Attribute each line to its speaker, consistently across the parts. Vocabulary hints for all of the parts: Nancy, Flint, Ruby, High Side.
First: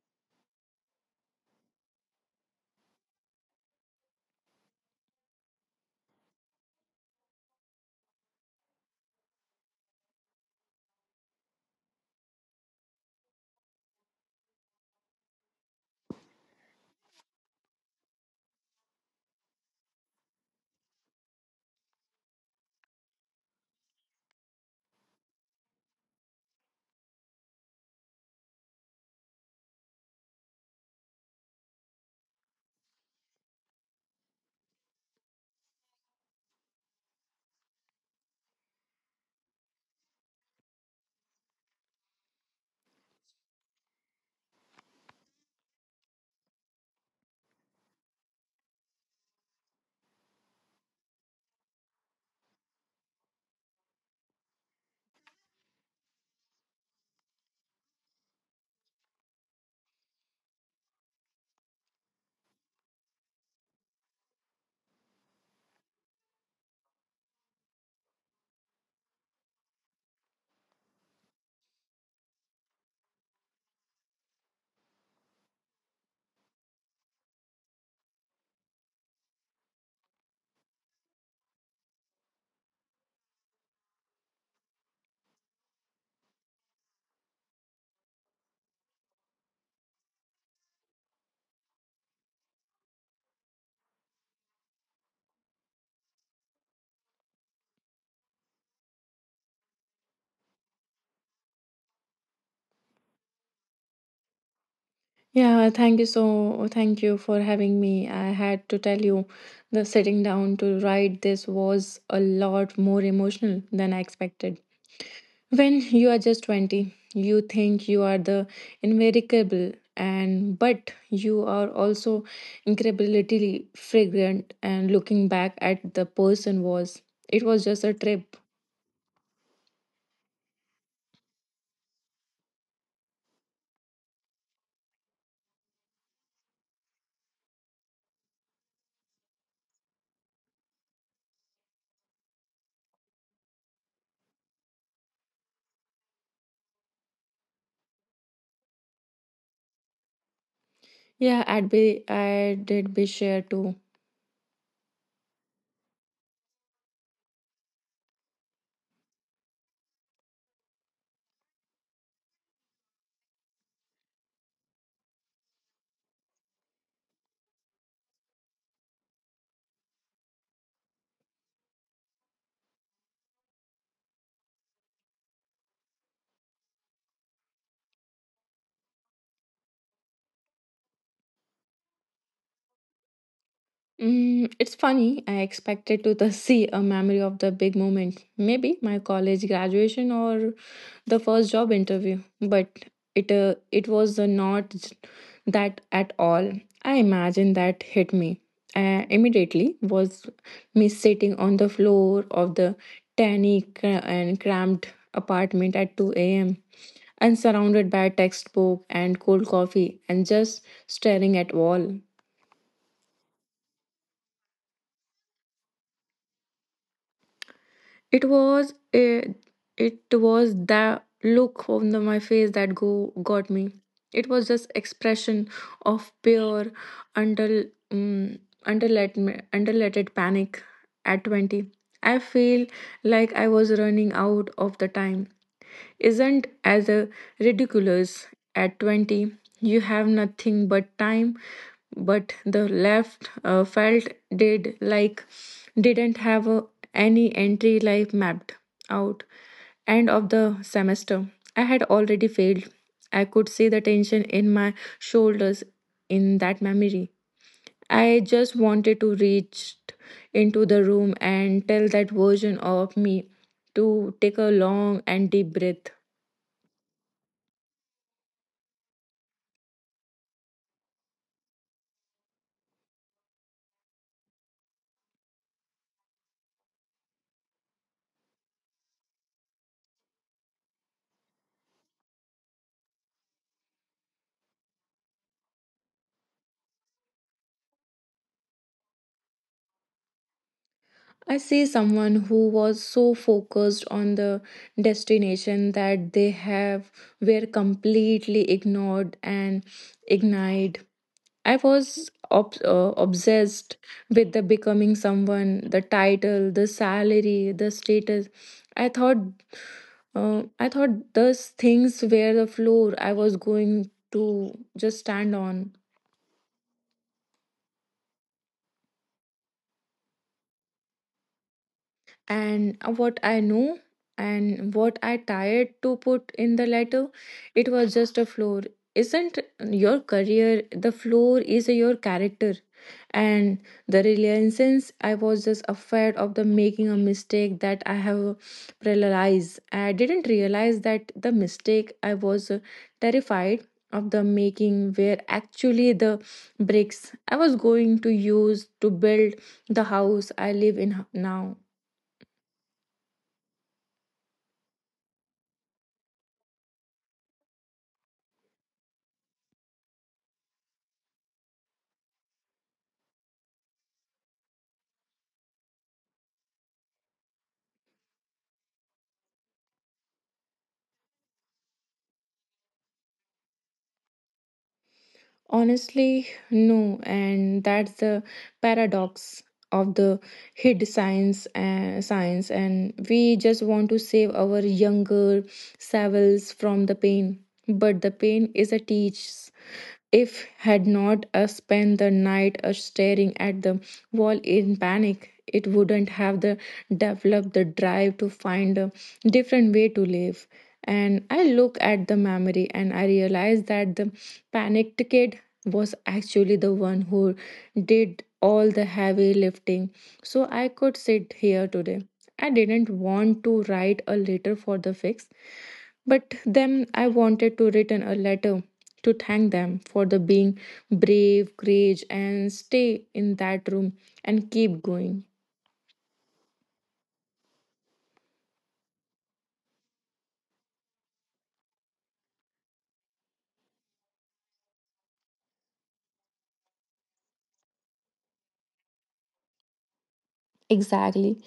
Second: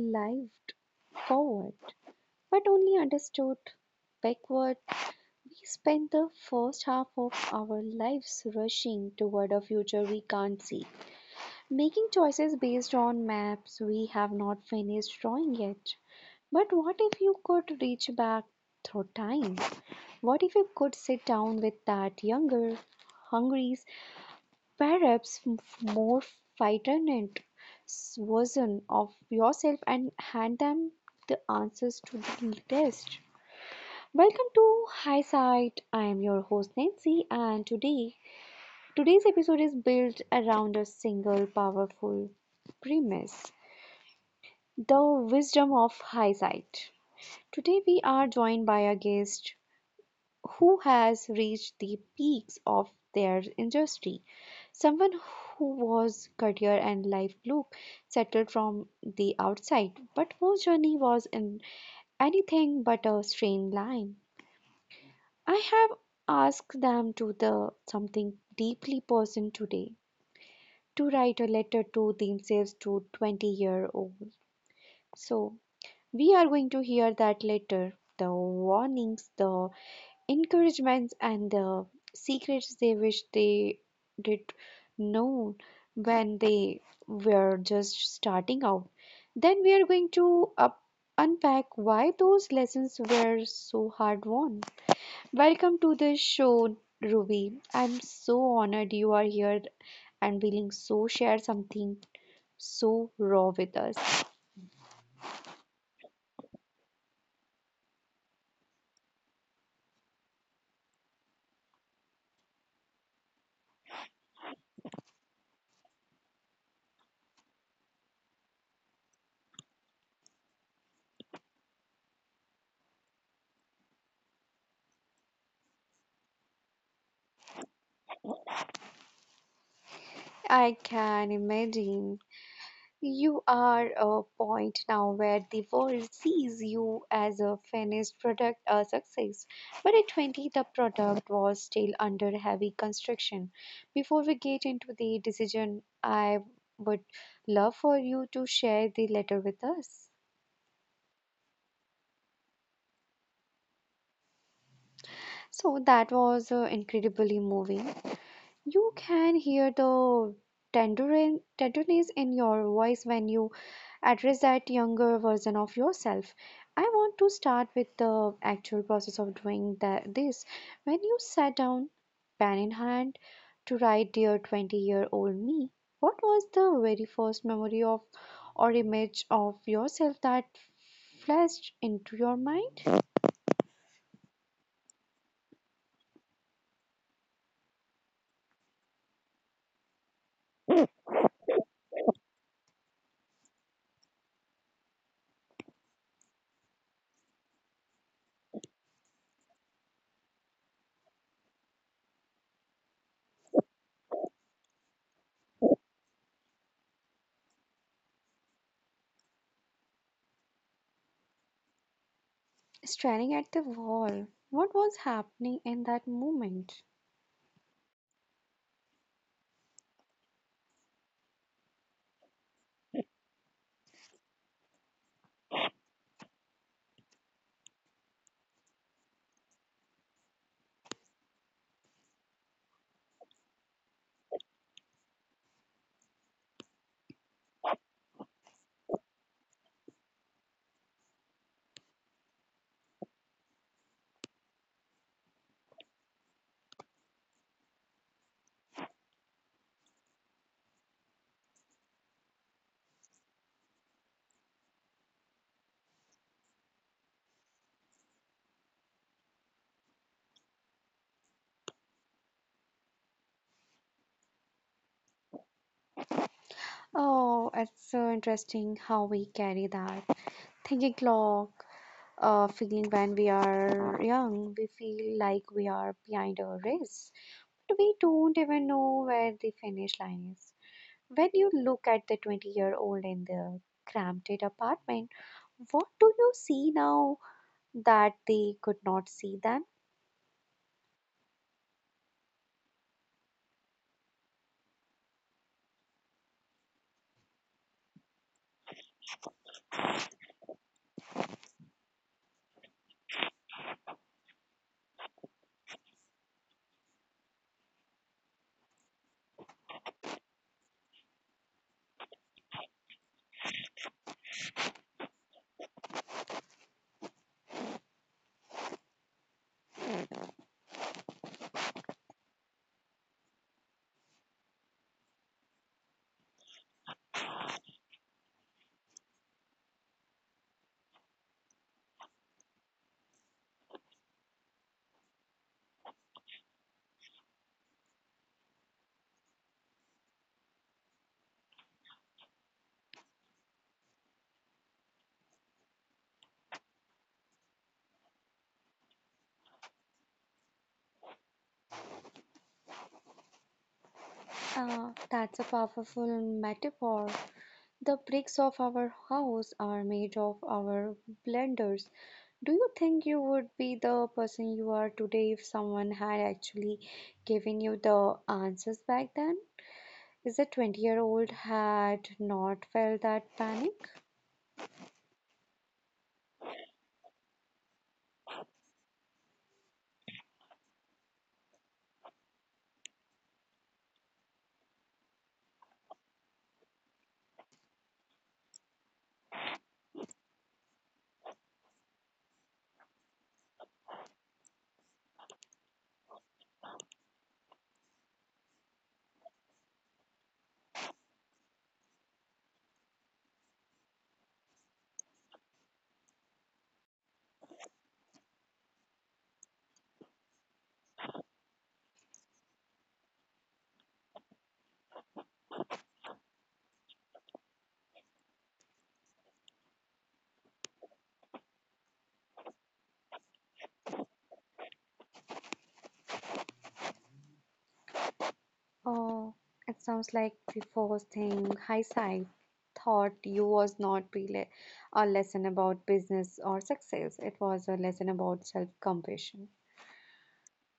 Speaker 1: lived forward, but only understood backward. We spend the first half of our lives rushing toward a future we can't see, making choices based on maps we have not finished drawing yet. But what if you could reach back through time? What if you could sit down with that younger, hungry perhaps more frightened version of yourself and hand them the answers to the test. Welcome to High Side. I am your host Nancy, and today's episode is built around a single powerful premise, the wisdom of hindsight. Today we are joined by a guest who has reached the peaks of their industry. Someone who was career and life look settled from the outside, but whose journey was in anything but a straight line. I have asked them to the something deeply personal today, to write a letter to themselves to 20 year old. So we are going to hear that letter, the warnings, the encouragements, and the secrets they wish they did know when they were just starting out. Then we are going to unpack why those lessons were so hard won. Welcome to the show, Ruby. I'm so honored you are here and willing so share something so raw with us.
Speaker 2: Yeah, thank you for having me. I had to tell you the sitting down to write this was a lot more emotional than I expected. When you are just 20, you think you are the invincible and but you are also incredibly fragrant and looking back at the person was it was just a trip.
Speaker 1: I can imagine. You are a point now where the world sees you as a finished product, a success. But at 20, the product was still under heavy construction. Before we get into the decision, I would love for you to share the letter with us.
Speaker 2: Yeah, I'd be I did be sure too.
Speaker 1: So that was incredibly moving. You can hear the tenderness in your voice when you address that younger version of yourself. I want to start with the actual process of doing that, this. When you sat down, pen in hand, to write Dear 20 year old me, what was the very first memory of or image of yourself that flashed into your mind?
Speaker 2: It's funny. I expected to the see a memory of the big moment, maybe my college graduation or the first job interview, but it was not j- that at all. I imagine that hit me immediately. Was me sitting on the floor of the tiny cra- and cramped apartment at two a.m. and surrounded by textbook and cold coffee and just staring at wall.
Speaker 1: Staring at the wall, what was happening in that moment?
Speaker 2: It was a, it was the look on my face that go got me. It was just expression of pure under um, underlet underletted panic at 20. I feel like I was running out of the time isn't as ridiculous. At 20, you have nothing but time, but the left felt did like didn't have any entry life mapped out. End of the semester, I had already failed. I could see the tension in my shoulders in that memory. I just wanted to reach into the room and tell that version of me to take a long and deep breath.
Speaker 1: Oh, it's so interesting how we carry that thinking clock, feeling. When we are young, we feel like we are behind our race, but we don't even know where the finish line is. When you look at the 20-year-old in the cramped apartment, what do you see now that they could not see then?
Speaker 2: I see someone who was so focused on the destination that they have were completely ignored and ignited. I was obsessed with the becoming someone, the title, the salary, the status. I thought, I thought those things were the floor I was going to just stand on. And what I knew and what I tried to put in the letter, it was just a floor. Isn't your career the floor is your character? And the reluctance I was just afraid of the making a mistake that I have realized. I didn't realize that the mistake I was terrified of the making were actually the bricks I was going to use to build the house I live in now.
Speaker 1: That's a powerful metaphor. The bricks of our house are made of our blunders. Do you think you would be the person you are today if someone had actually given you the answers back then? Is the 20-year-old had not felt that panic?
Speaker 2: Honestly, no, and that's the paradox of the hid science and science and we just want to save our younger selves from the pain, but the pain is a teach if had not spent the night staring at the wall in panic, it wouldn't have the developed the drive to find a different way to live. And I look at the memory and I realize that the panicked kid was actually the one who did all the heavy lifting. So I could sit here today. I didn't want to write a letter for the fix. But then I wanted to return a letter to thank them for the being brave, courage, and stay in that room and keep going.
Speaker 1: Oh, it sounds like the first thing hindsight thought you was not really a lesson about business or success. It was a lesson about self compassion.
Speaker 2: Exactly.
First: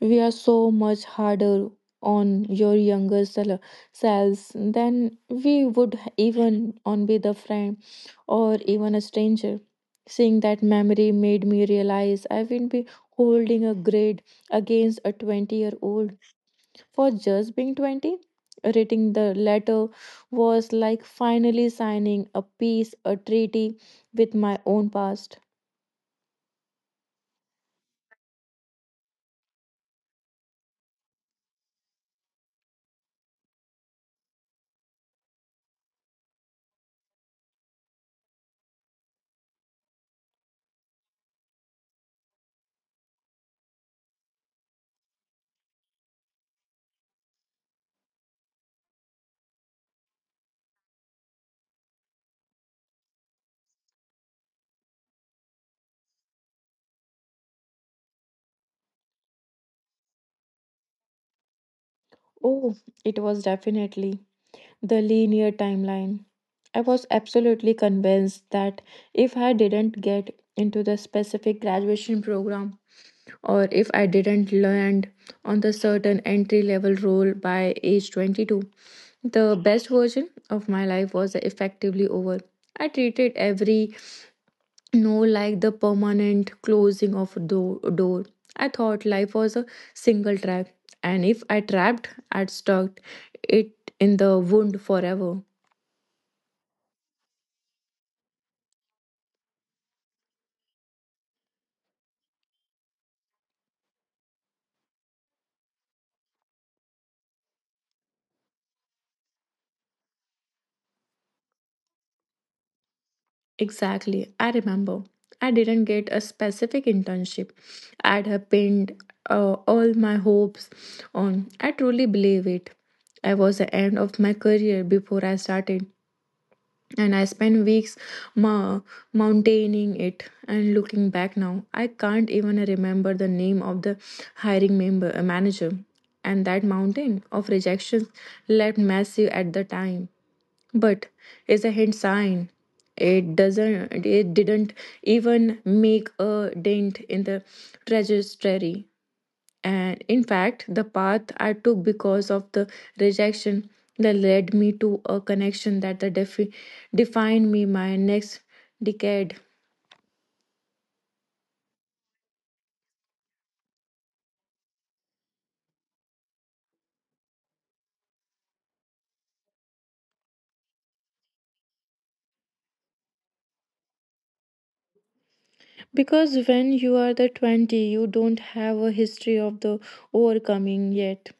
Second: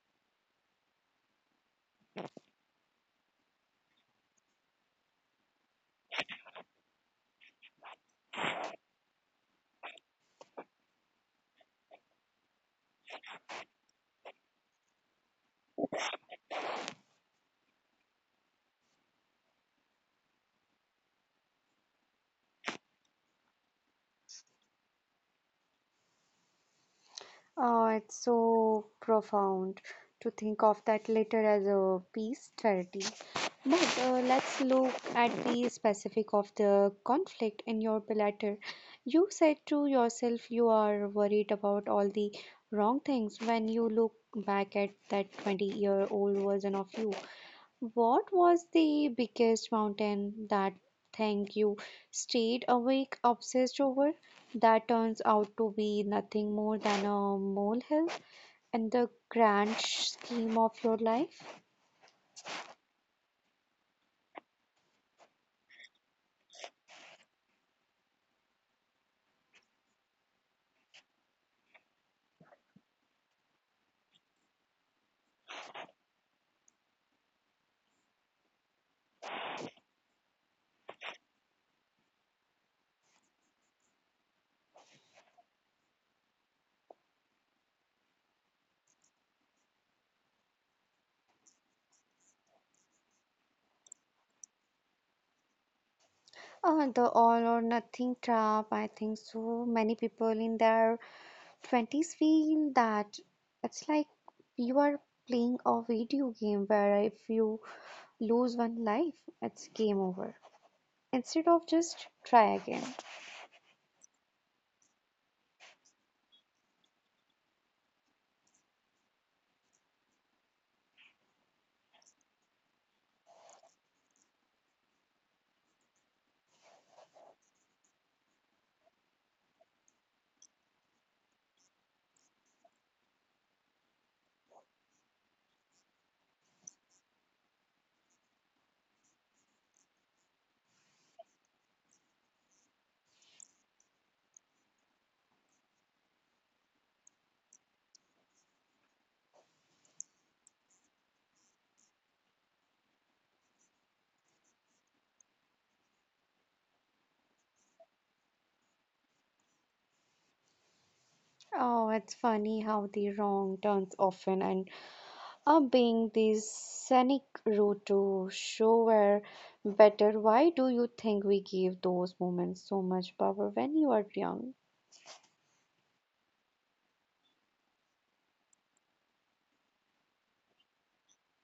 Speaker 2: We are so much harder on your younger selves than we would even on with a friend or even a stranger. Seeing that memory made me realize I will be holding a grade against a 20-year-old for just being 20, reading the letter was like finally signing a peace, a treaty with my own past.
Speaker 1: Oh, it's so profound to think of that later as a peace charity. But let's look at the specific of the conflict in your letter. You said to yourself you are worried about all the wrong things when you look back at that 20-year-old version of you. What was the biggest mountain that thing you stayed awake obsessed over that turns out to be nothing more than a molehill in the grand scheme of your life?
Speaker 2: Oh, it was definitely the linear timeline. I was absolutely convinced that if I didn't get into the specific graduation program or if I didn't land on the certain entry level role by age 22, the best version of my life was effectively over. I treated every no like the permanent closing of door. I thought life was a single trap and if I trapped I'd stuck it in the wound forever.
Speaker 1: The all or nothing trap. I think so many people in their 20s feel that. It's like you are playing a video game where if you lose one life, it's game over, instead of just try again.
Speaker 2: Exactly, I remember I didn't get a specific internship I'd have pinned all my hopes on. I truly believe it. I was the end of my career before I started and I spent weeks ma- mountaining it. And looking back now, I can't even remember the name of the hiring manager. And that mountain of rejections left massive at the time, but it's a hint sign. It doesn't. It didn't even make a dent in the trajectory. And in fact, the path I took because of the rejection that led me to a connection that defined me my next decade.
Speaker 1: Oh, it's funny how the wrong turns often and up being this scenic route to show where better. Why do you think we give those moments so much power when you are young?
Speaker 2: Because when you are the 20, you don't have a history of the overcoming yet.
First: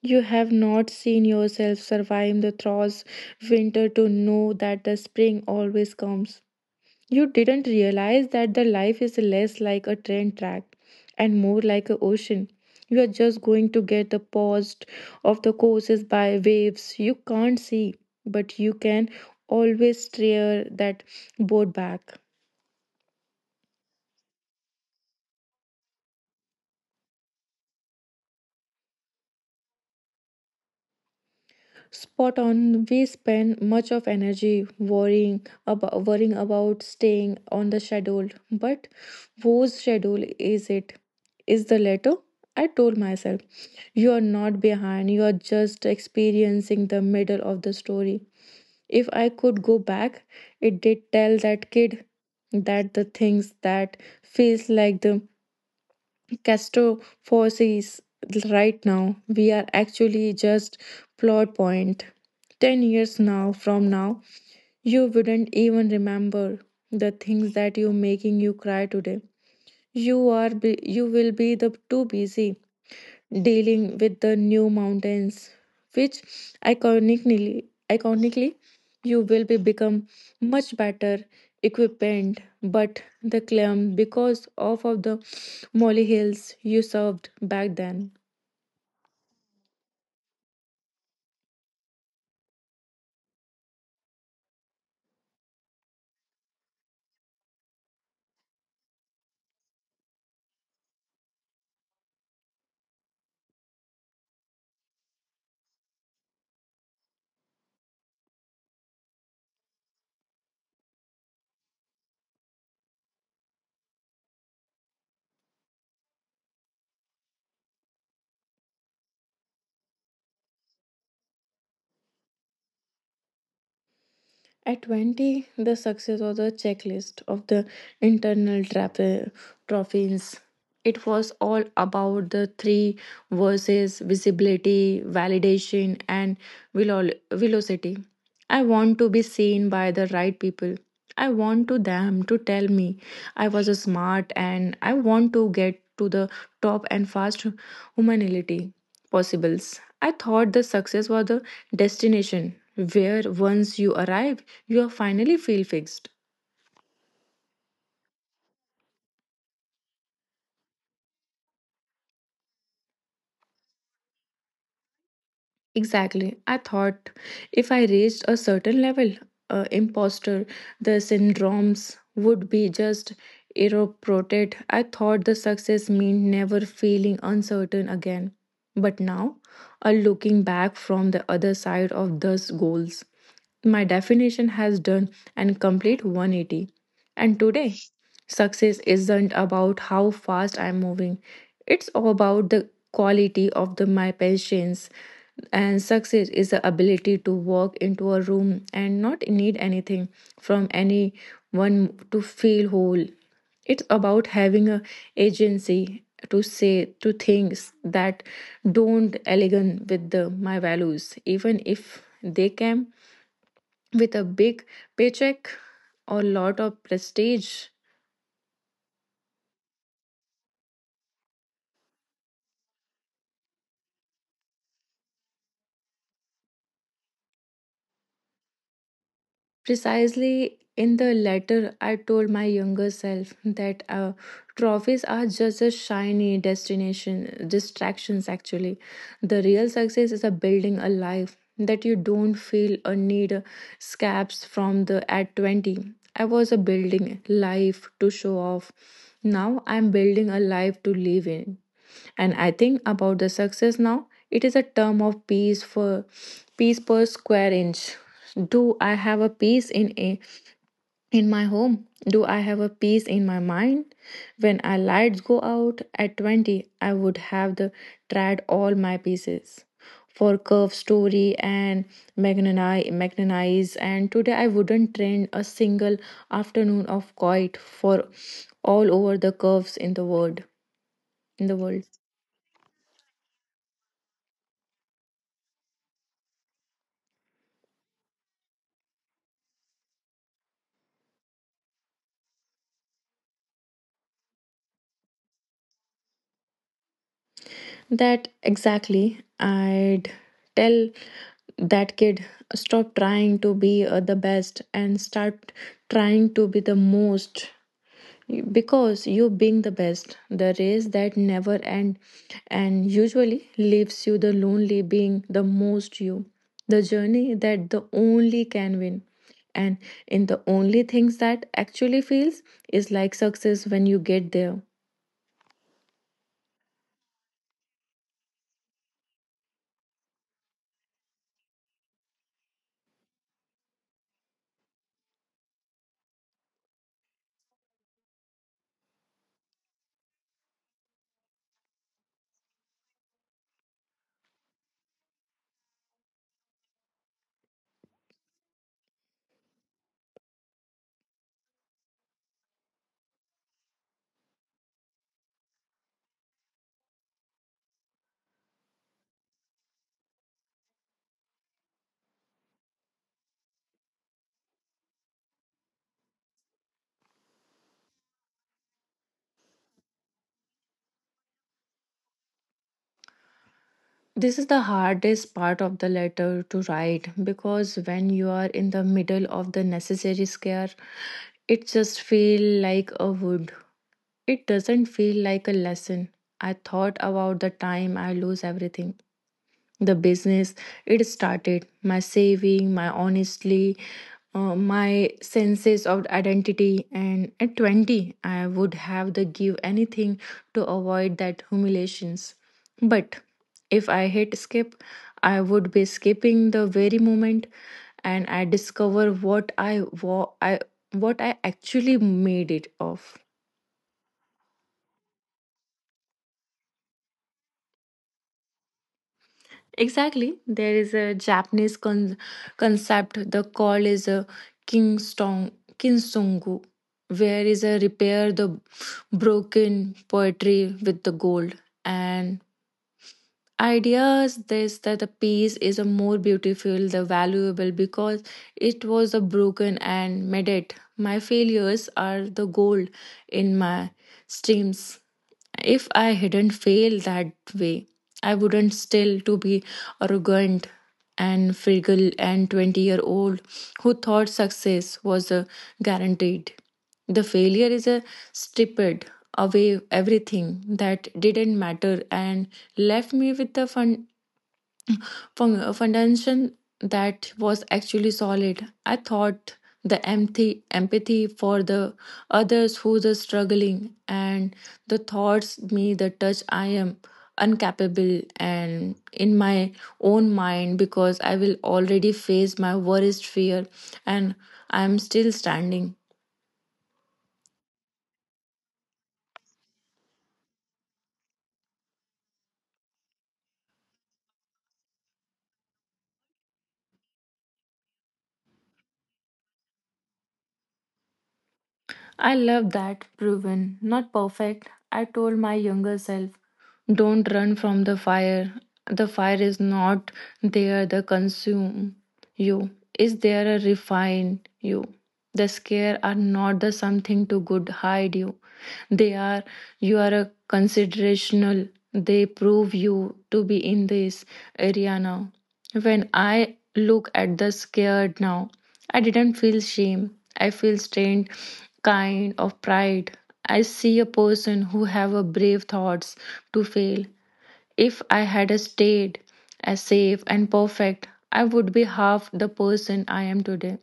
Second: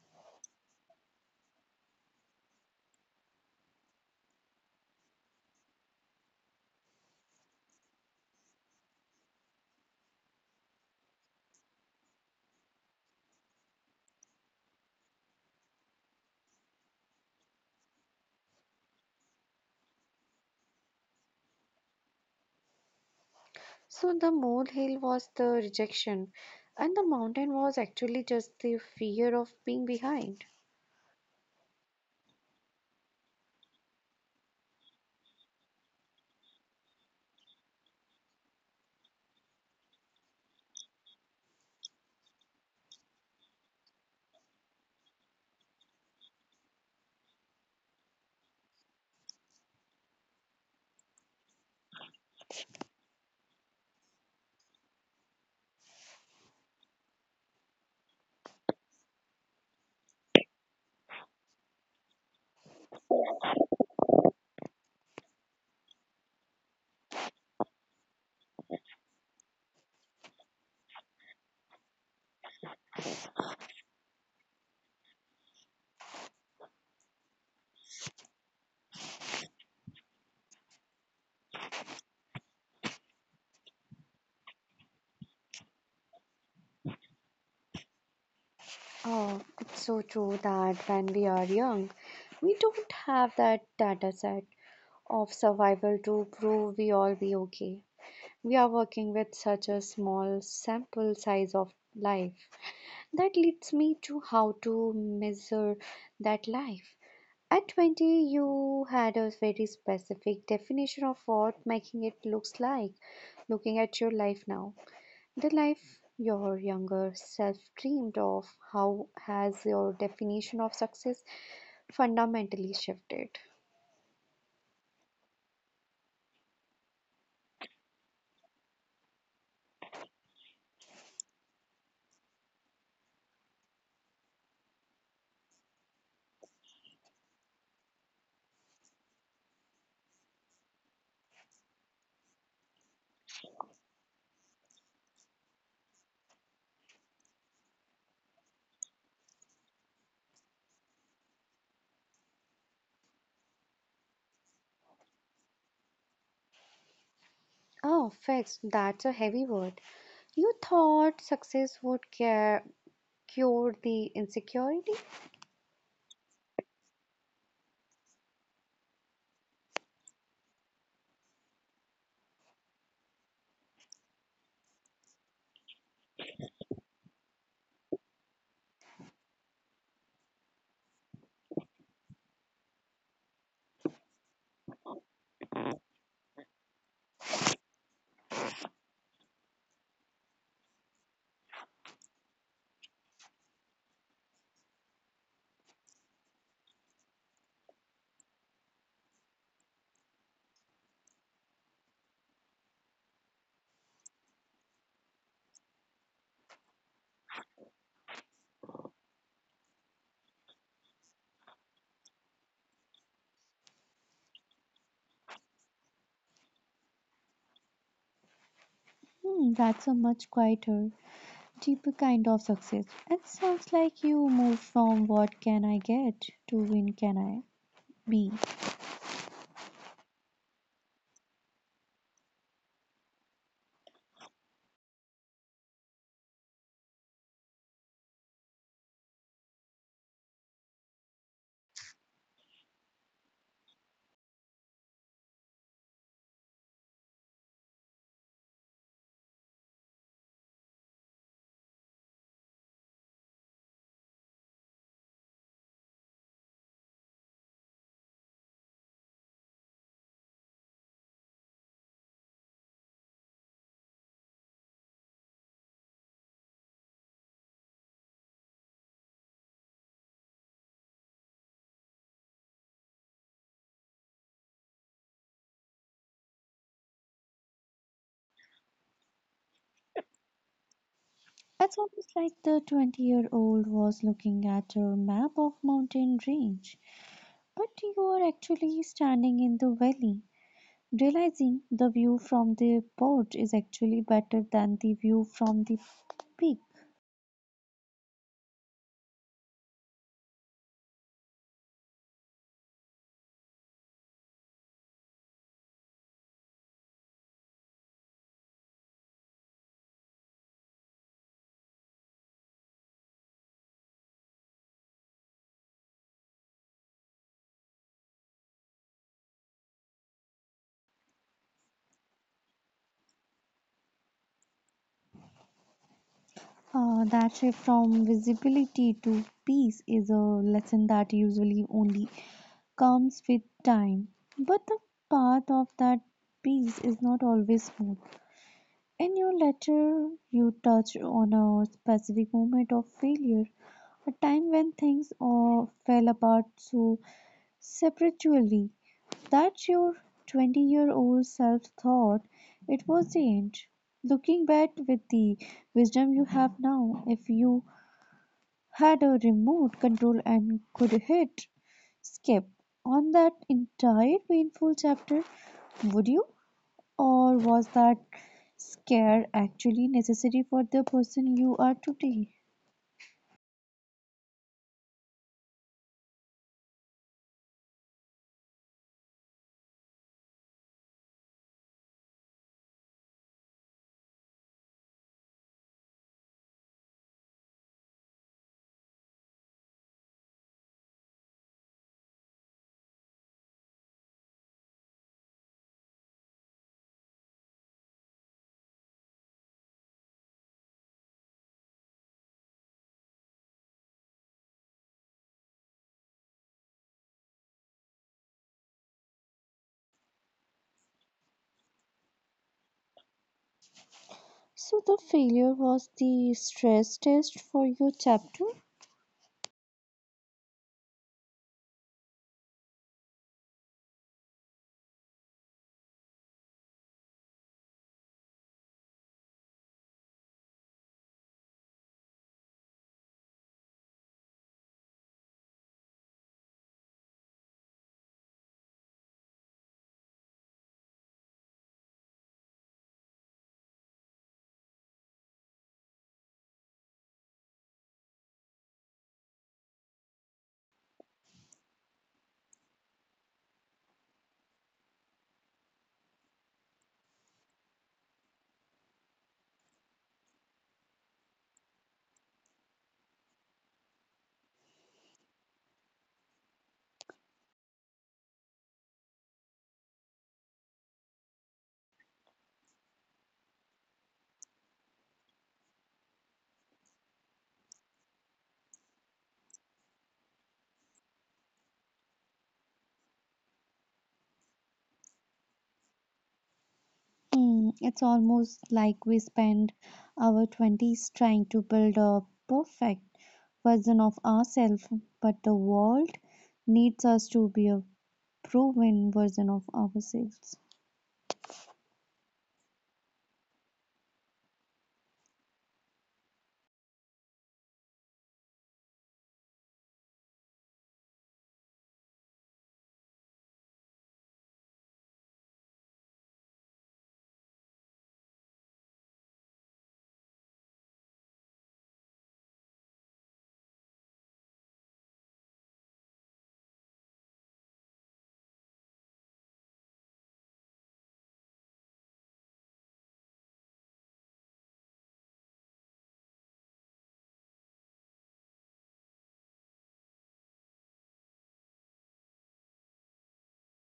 Speaker 2: You have not seen yourself survive the thrause winter to know that the spring always comes. You didn't realize that the life is less like a train track and more like an ocean. You are just going to get the paused of the courses by waves you can't see, but you can always steer that boat back.
Speaker 1: So the molehill was the rejection, and the mountain was actually just the fear of being behind.
Speaker 2: Spot on. We spend much of energy worrying about staying on the schedule, but whose schedule is it? Is the letter? I told myself, you are not behind. You are just experiencing the middle of the story. If I could go back, it did tell that kid that the things that feels like the Castrophosis right now. We are actually just plot point. 10 years now from now, you wouldn't even remember the things that you making you cry today. You are you will be the too busy dealing with the new mountains, which iconically you will be become much better equipped. But the climb because of the molly hills you served back then.
Speaker 1: Oh, it's so true that when we are young, we don't have that data set of survival to prove we all be okay. We are working with such a small sample size of life. That leads me to how to measure that life. At 20, you had a very specific definition of what making it looks like. Looking at your life now, the life your younger self dreamed of, how has your definition of success fundamentally shifted?
Speaker 2: At 20, the success was a checklist of the internal trophies. It was all about the three verses visibility, validation, and velocity. I want to be seen by the right people. I want to them to tell me I was smart and I want to get to the top and fast humanity possibles. I thought the success was the destination where once you arrive, you are finally feel fixed.
Speaker 1: Oh, fixed, that's a heavy word. You thought success would care cure the insecurity?
Speaker 2: Exactly. I thought if I reached a certain level, imposter, the syndromes would be just eroded. I thought the success meant never feeling uncertain again. But now, looking back from the other side of those goals, my definition has done an complete 180. And today, success isn't about how fast I'm moving. It's about the quality of the my patience. And success is the ability to walk into a room and not need anything from anyone to feel whole. It's about having a agency to say to things that don't align with my values, even if they came with a big paycheck or lot of prestige.
Speaker 1: Hmm, that's a much quieter, deeper kind of success. It sounds like you move from what can I get to when can I be.
Speaker 2: Precisely in the letter, I told my younger self that trophies are just a shiny distractions actually. The real success is a building a life that you don't feel or need scabs from the at 20. I was a building life to show off. Now I'm building a life to live in and I think about the success now it is a term of piece for piece per square inch. Do I have a piece in a in my home? Do I have a piece in my mind? When our lights go out at 20 I would have the tried all my pieces for curve story and magnanize, and today I wouldn't trade a single afternoon of quiet for all over the curves in the
Speaker 1: It's
Speaker 2: world.
Speaker 1: almost like the 20-year-old was looking at a map of mountain range, but you are actually standing in the valley, realizing the view from the port is actually better than the view from the peak.
Speaker 2: That exactly. I'd tell that kid stop trying to be the best and start trying to be the most. You- because you being the best the race that never end and usually leaves you the lonely being the most you the journey that the only can win and in the only things that actually feels is like success when you get there.
Speaker 1: That shift from visibility to peace is a lesson that usually only comes with time. But the path of that peace is not always smooth. In your letter, you touch on a specific moment of failure, a time when things fell apart so spiritually that your 20-year-old self thought it was the end. Looking back with the wisdom you have now, if you had a remote control and could hit skip on that entire painful chapter, would you? Or was that scare actually necessary for the person you are today?
Speaker 2: This is the hardest part of the letter to write because when you are in the middle of the necessary scare, it just feel like a wound. It doesn't feel like a lesson. I thought about the time I lose everything the business it started my saving my honestly my senses of identity and at 20 I would have the give anything to avoid that humiliations, but if I hit skip I would be skipping the very moment and I discover what i what I actually made it of.
Speaker 1: So the failure was the stress test for your chapter.
Speaker 2: Exactly. There is a Japanese concept. The call is a kinston kinsongu, where is a repair the broken poetry with the gold. And ideas this that the piece is a more beautiful the valuable because it was a broken and made it my failures are the gold in my streams if I hadn't failed that way I wouldn't still to be arrogant and frugal and 20-year-old who thought success was guaranteed the failure is a stripped away everything that didn't matter and left me with the foundation that was actually solid. I thought the empathy for the others who are struggling and the thoughts me the touch I am incapable and in my own mind because I will already face my worst fear and I am still standing.
Speaker 1: Mm, it's almost like we spend our 20s trying to build a perfect version of ourselves, but the world needs us to be a proven version of ourselves.
Speaker 2: I love that. Proven, not perfect. I told my younger self, don't run from the fire. The fire is not there to consume you. Is there a refine you? The scare are not the something to good hide you. They are you are a considerational. They prove you to be in this area now. When I look at the scared now, I didn't feel shame. I feel strained, kind of pride. I see a person who have a brave thoughts to fail. If I had a stayed as safe and perfect, I would be half the person I am today.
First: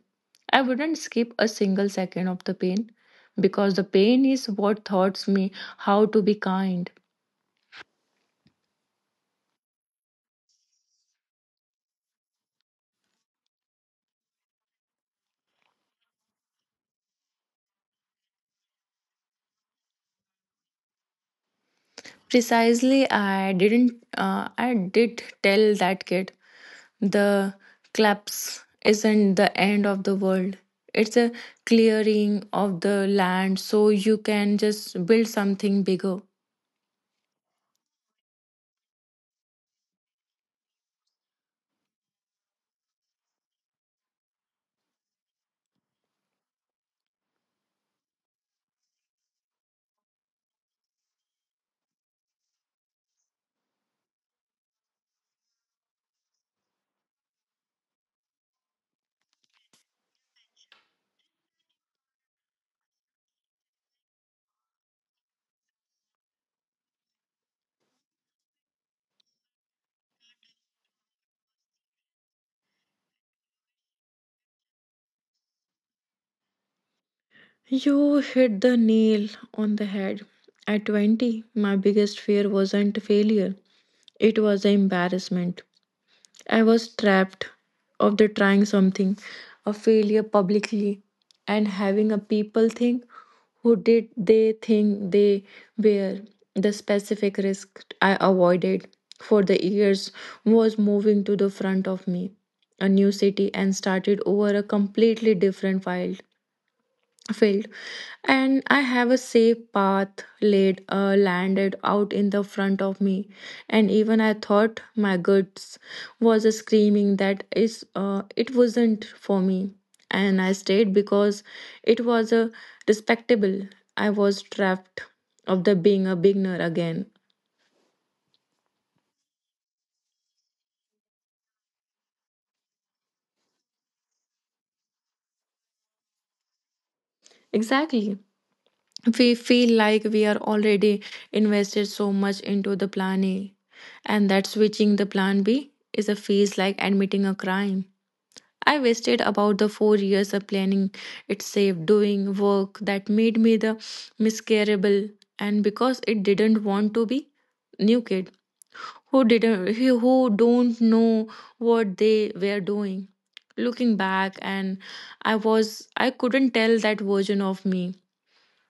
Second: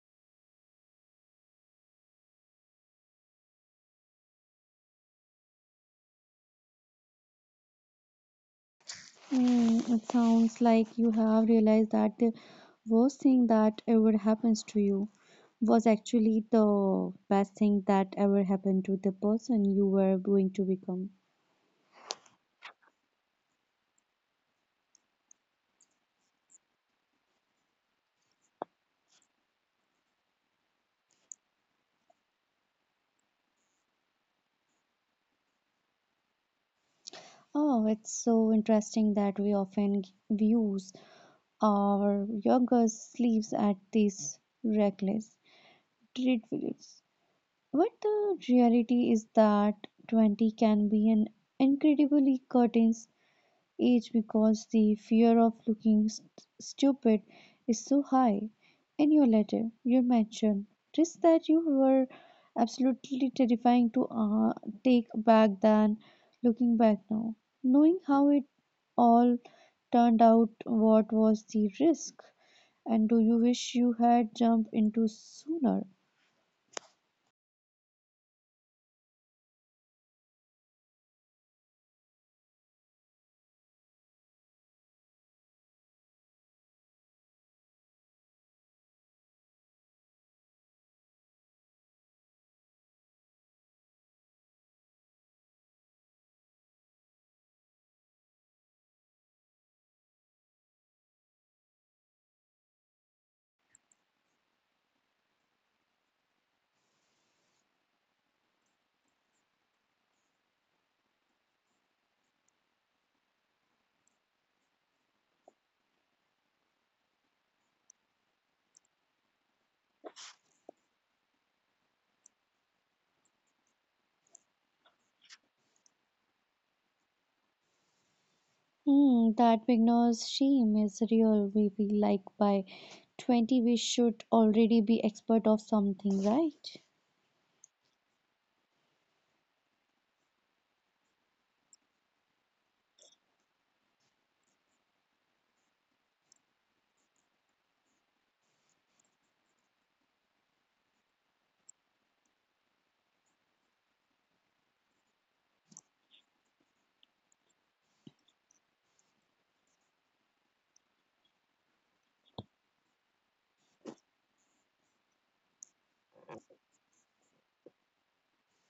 Speaker 2: I wouldn't skip a single second of the pain because the pain is what taught me how to be kind.
Speaker 1: Hmm, it sounds like you have realized that the worst thing that ever happens to you was actually the best thing that ever happened to the person you were going to become.
Speaker 2: Precisely, I didn't. I did tell that kid. The collapse isn't the end of the world. It's a clearing of the land so you can just build something bigger.
Speaker 1: Oh, it's so interesting that we often views our younger sleeves at this reckless dreadfuls. But the reality is that 20 can be an incredibly curtains age because the fear of looking stupid is so high. In your letter, you mentioned just that you were absolutely terrifying to take back than looking back now. Knowing how it all turned out, what was the risk? And do you wish you had jumped into sooner?
Speaker 2: You hit the nail on the head. At 20, my biggest fear wasn't failure, it was embarrassment. I was trapped of the trying something, a failure publicly, and having a people think who did they think they were. The specific risk I avoided for the years was moving to the front of me, a new city, and started over a completely different file field, and I have a safe path laid landed out in the front of me, and even I thought my guts was screaming that is it wasn't for me, and I stayed because it was a respectable. I was trapped of the being a beginner again.
Speaker 1: Hmm, that beginner's shame is real. We feel like by 20 we should already be expert of something, right?
Speaker 2: Exactly, we feel like we are already invested so much into the plan A, and that switching the plan B is a feels like admitting a crime. I wasted about the 4 years of planning it safe doing work that made me the miscarable, and because it didn't want to be new kid who didn't, who don't know what they were doing. Looking back, and I was I couldn't tell that version of me.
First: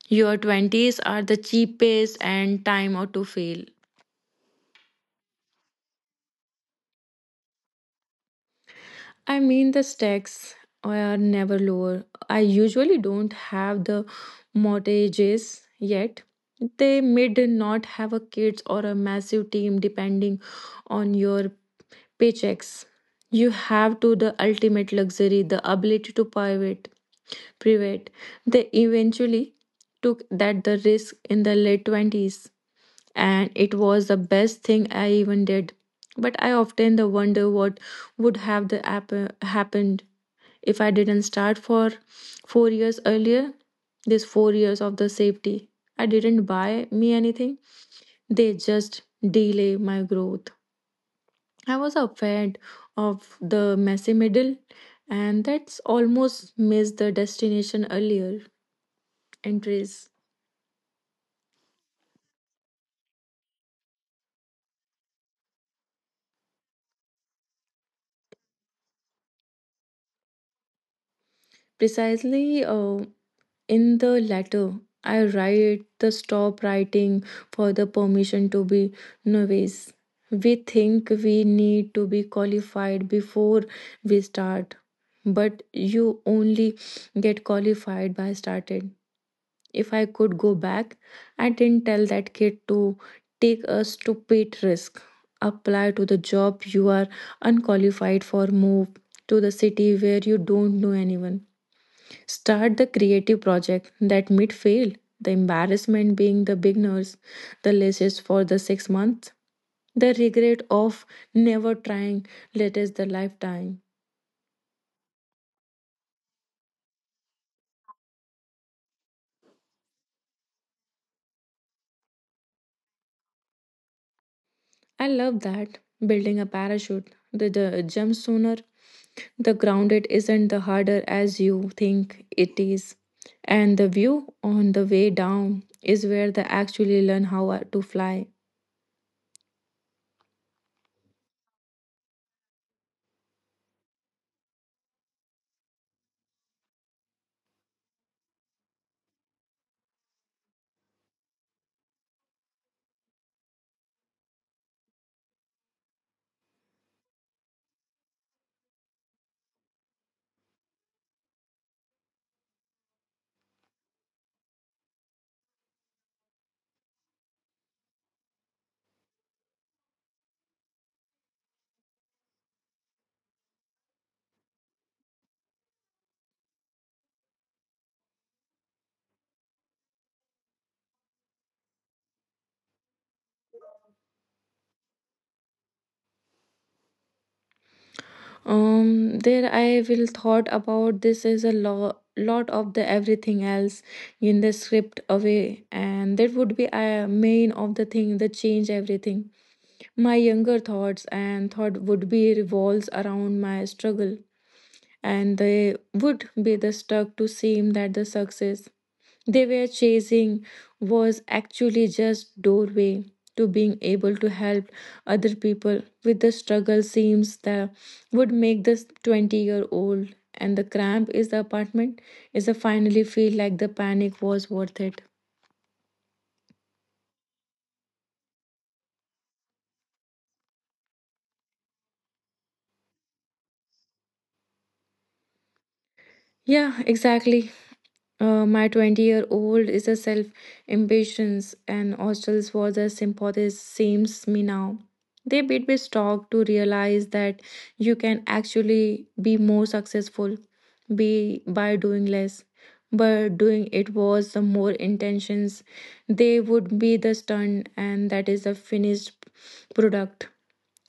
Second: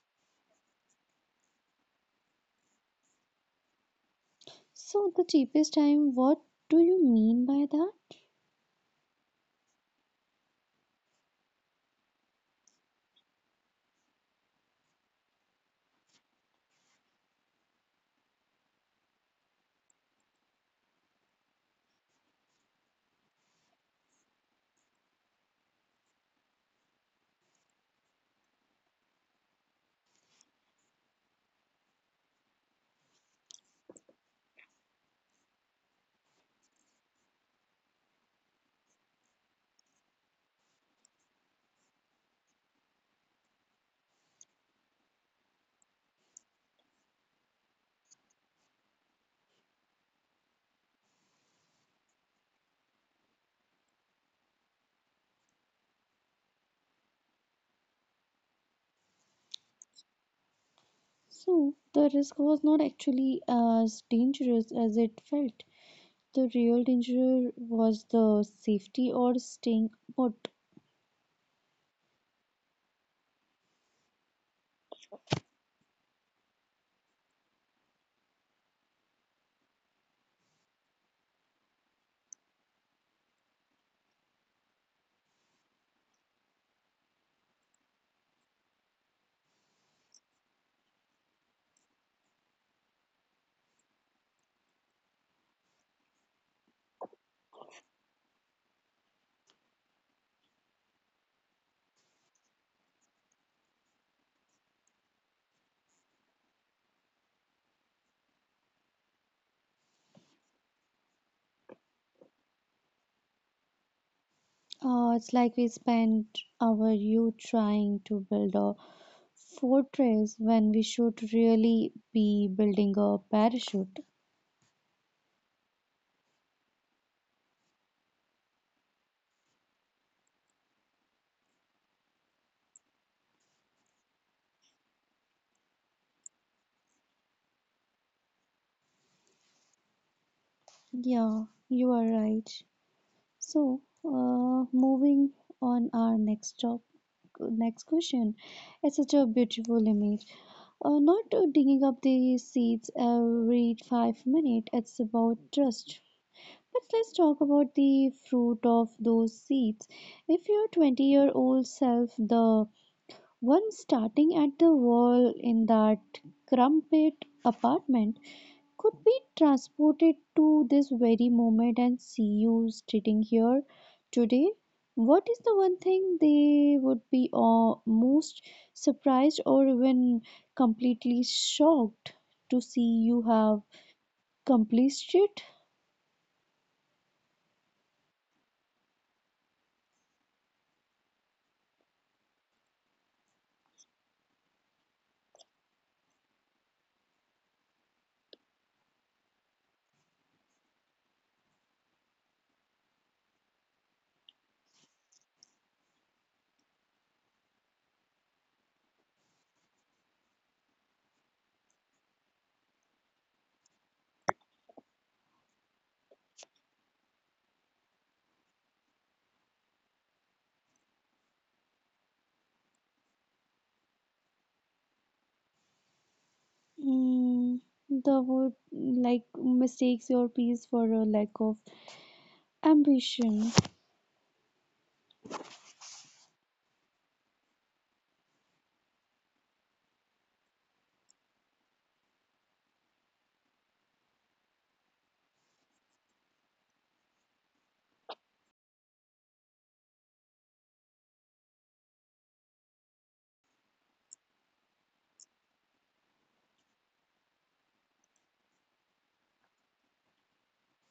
Speaker 2: Your twenties are the cheapest and time out to fail.
Speaker 1: So the cheapest time, what do you mean by that?
Speaker 2: I mean, the stakes are never lower. I usually don't have the mortgages yet. They may not have a kids or a massive team depending on your paychecks. You have to the ultimate luxury, the ability to private. They eventually took that the risk in the late twenties, and it was the best thing I even did. But I often the wonder what would have the happened if I didn't start for 4 years earlier, this 4 years of the safety, I didn't buy me anything. They just delay my growth. I was afraid of the messy middle, and that's almost missed the destination earlier entries.
Speaker 1: So the risk was not actually as dangerous as it felt. The real danger was the safety or staying put.
Speaker 2: Precisely, in the latter, I write the stop writing for the permission to be novice. We think we need to be qualified before we start, but you only get qualified by started. If I could go back, I didn't tell that kid to take a stupid risk. Apply to the job you are unqualified for, move to the city where you don't know anyone. Start the creative project that might fail, the embarrassment being the beginners, the lashes for the 6 months, the regret of never trying, latest the lifetime.
Speaker 1: It's like we spent our youth trying to build a fortress when we should really be building a parachute.
Speaker 2: I love that. Building a parachute, the jump sooner, the grounded isn't the harder as you think it is. And the view on the way down is where they actually learn how to fly.
Speaker 1: Yeah, you are right. So, moving on our next question. It's such a beautiful image. Not digging up the seeds every 5 minutes. It's about trust. But let's talk about the fruit of those seeds. If your 20-year-old self, the one starting at the wall in that crumpet apartment, could be transported to this very moment and see you sitting here today? What is the one thing they would be most surprised or even completely shocked to see you have completed? It?
Speaker 2: There I will thought about this is a lot of the everything else in the script away, and that would be a main of the thing that change everything. My younger thoughts and thought would be revolves around my struggle, and they would be the stuck to seem that the success they were chasing was actually just doorway to being able to help other people with the struggle seems that would make this 20-year-old and the cramp is the apartment is a finally feel like the panic was worth it.
Speaker 1: Mm, the would like mistakes your peace for a lack of ambition.
Speaker 2: Yeah, exactly. My 20 year old is a self impatience and hostels for the sympathies seems me now. They bit me stock to realize that you can actually be more successful be by doing less. But doing it was the more intentions, they would be the stunt, and that is the finished product,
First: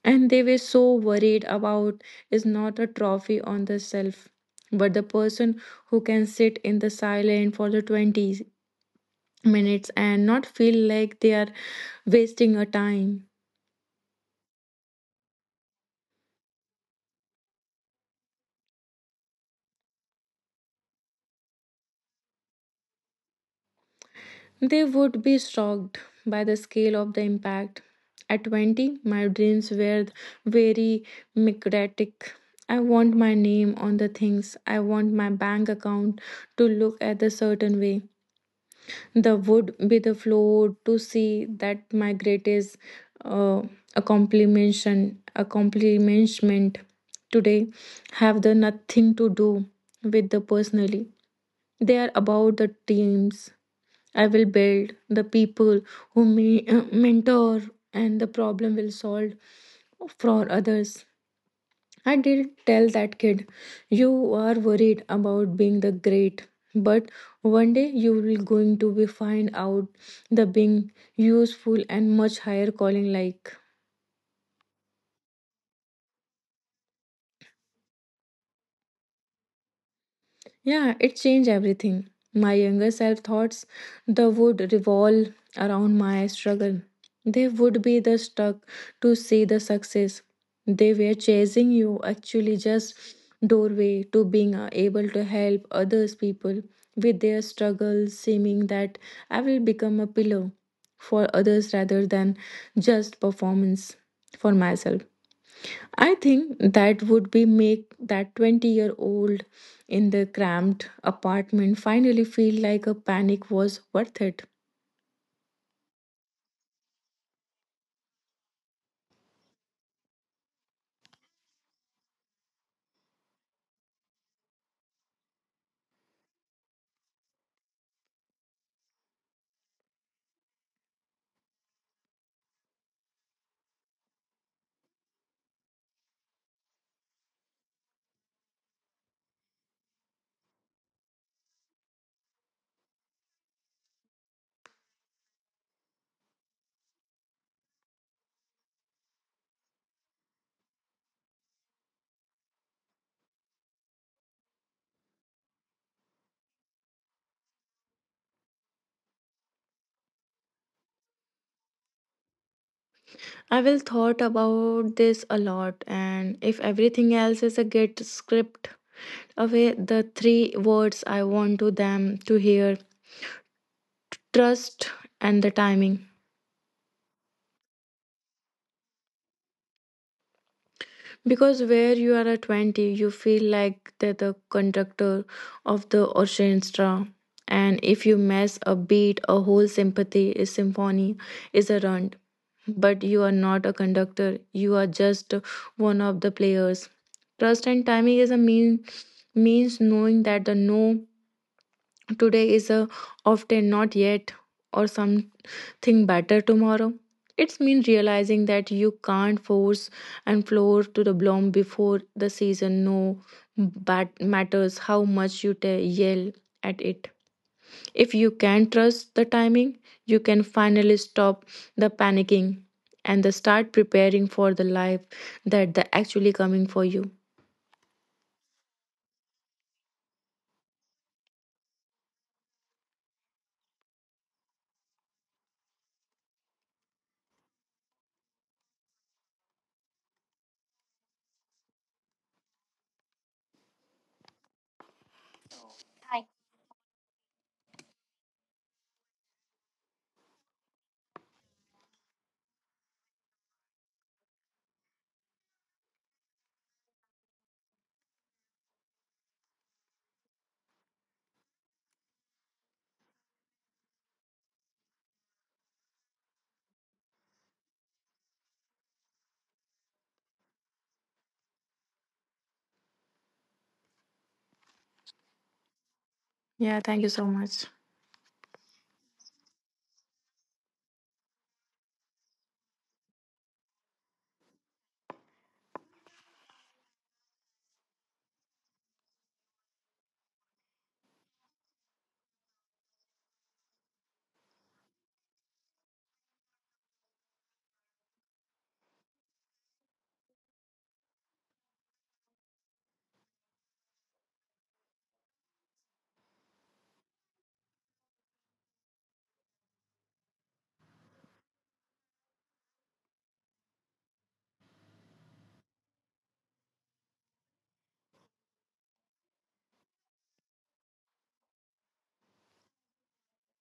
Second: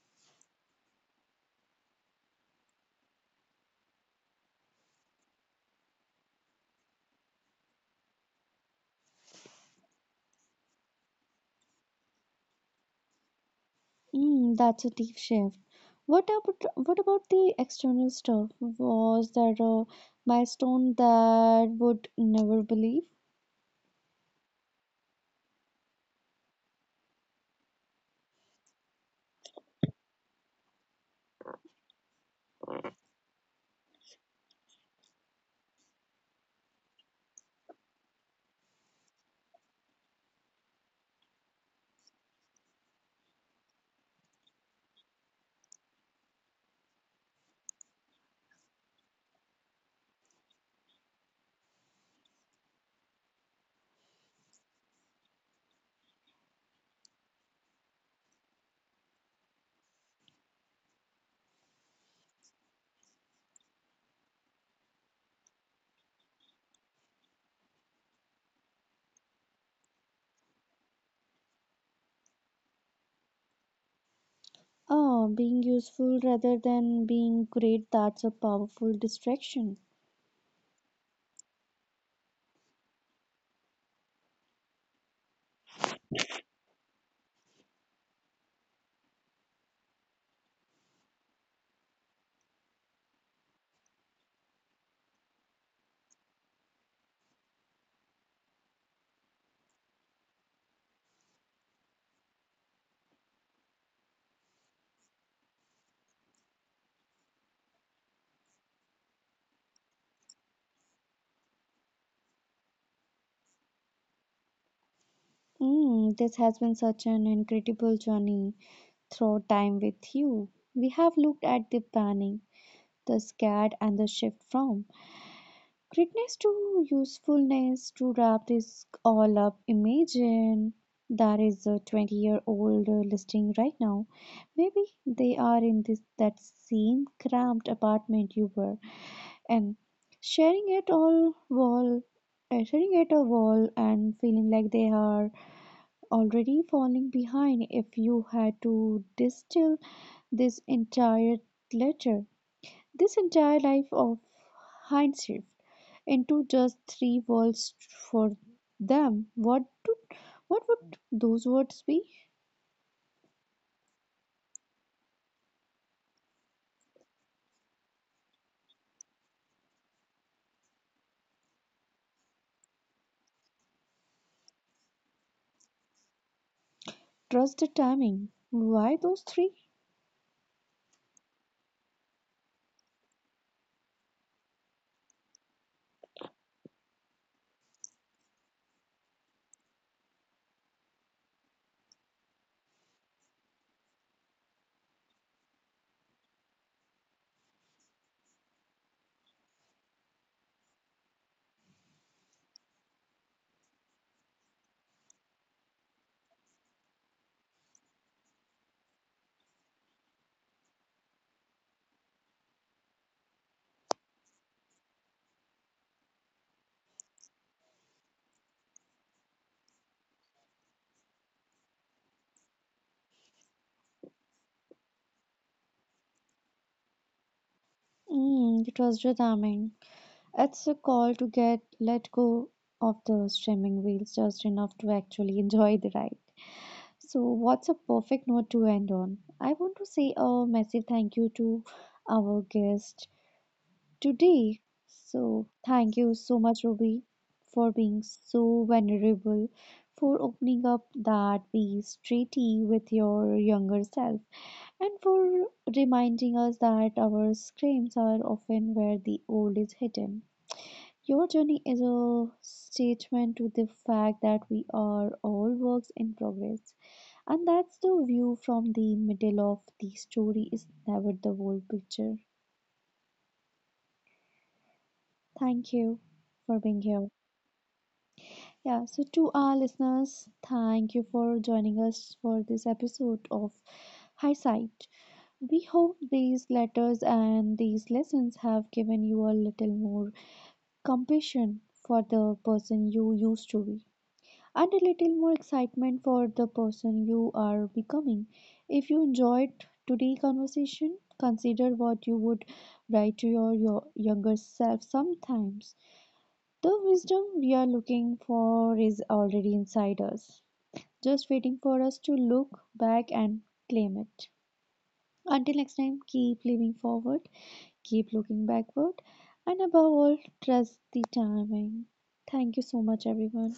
Speaker 2: and they were so worried about is not a trophy on the shelf but the person who can sit in the silent for the 20 minutes and not feel like they are wasting a time.
Speaker 1: Mm, that's a deep shift. What about the external stuff? Was that a milestone that would never believe?
Speaker 2: They would be shocked by the scale of the impact. At 20, my dreams were very mimetic. I want my name on the things, I want my bank account to look at a certain way. The would be the floor to see that my greatest uh, accomplishment today have the nothing to do with the personally. They are about the teams I will build, the people who may mentor, and the problem will solve for others. I did tell that kid, you are worried about being the great, but one day you will going to be find out the being useful and much higher calling like.
Speaker 1: Oh, being useful rather than being great, that's a powerful distraction.
Speaker 2: Yeah, it changed everything. My younger self thoughts the would revolve around my struggle. They would be the stuck to see the success. They were chasing you actually just doorway to being able to help others people with their struggles, seeming that I will become a pillow for others rather than just performance for myself. I think that would be make that 20-year-old in the cramped apartment finally feel like a panic was worth it.
Speaker 1: Mm, this has been such an incredible journey through time with you. We have looked at the planning, the scared, and the shift from greatness to usefulness. To wrap this all up, imagine there is a 20-year-old listing right now. Maybe they are in this that same cramped apartment you were, and sharing it all wall, sharing at a wall, and feeling like they are already falling behind. If you had to distill this entire letter, this entire life of hindsight, into just three words for them, what would those words be?
Speaker 2: I will thought about this a lot, and if everything else is a get script away, the three words I want to them to hear: trust and the timing.
Speaker 1: Trust the timing. Why those three?
Speaker 2: Because where you are at 20, you feel like that the conductor of the orchestra. And if you mess a beat, a whole sympathy is symphony is a runt. But you are not a conductor. You are just one of the players. Trust and timing is a mean means knowing that the no today is a often not yet or some think better tomorrow. It's mean realizing that you can't force and floor to the bloom before the season. No, but matters how much you yell at it. If you can trust the timing, you can finally stop the panicking and the start preparing for the life that the actually coming for you.
Speaker 1: Mm, trust the timing. It's a call to get let go of the streaming wheels just enough to actually enjoy the ride. So, what's a perfect note to end on? I want to say a massive thank you to our guest today. So, thank you so much, Ruby, for being so vulnerable, for opening up that piece treaty with your younger self, and for reminding us that our screams are often where the old is hidden. Your journey is a statement to the fact that we are all works in progress, and that's the view from the middle of the story is never the whole picture. Thank you for
Speaker 2: Yeah,
Speaker 1: being
Speaker 2: thank you
Speaker 1: here.
Speaker 2: so much.
Speaker 1: Yeah, so to our listeners, thank you for joining us for this episode of Hindsight. We hope these letters and these lessons have given you a little more compassion for the person you used to be and a little more excitement for the person you are becoming. If you enjoyed today's conversation, consider what you would write to your younger self sometimes. The wisdom we are looking for is already inside us, just waiting for us to look back and claim it. Until next time, keep living forward, keep looking backward, and above all, trust the timing. Thank you so much, everyone.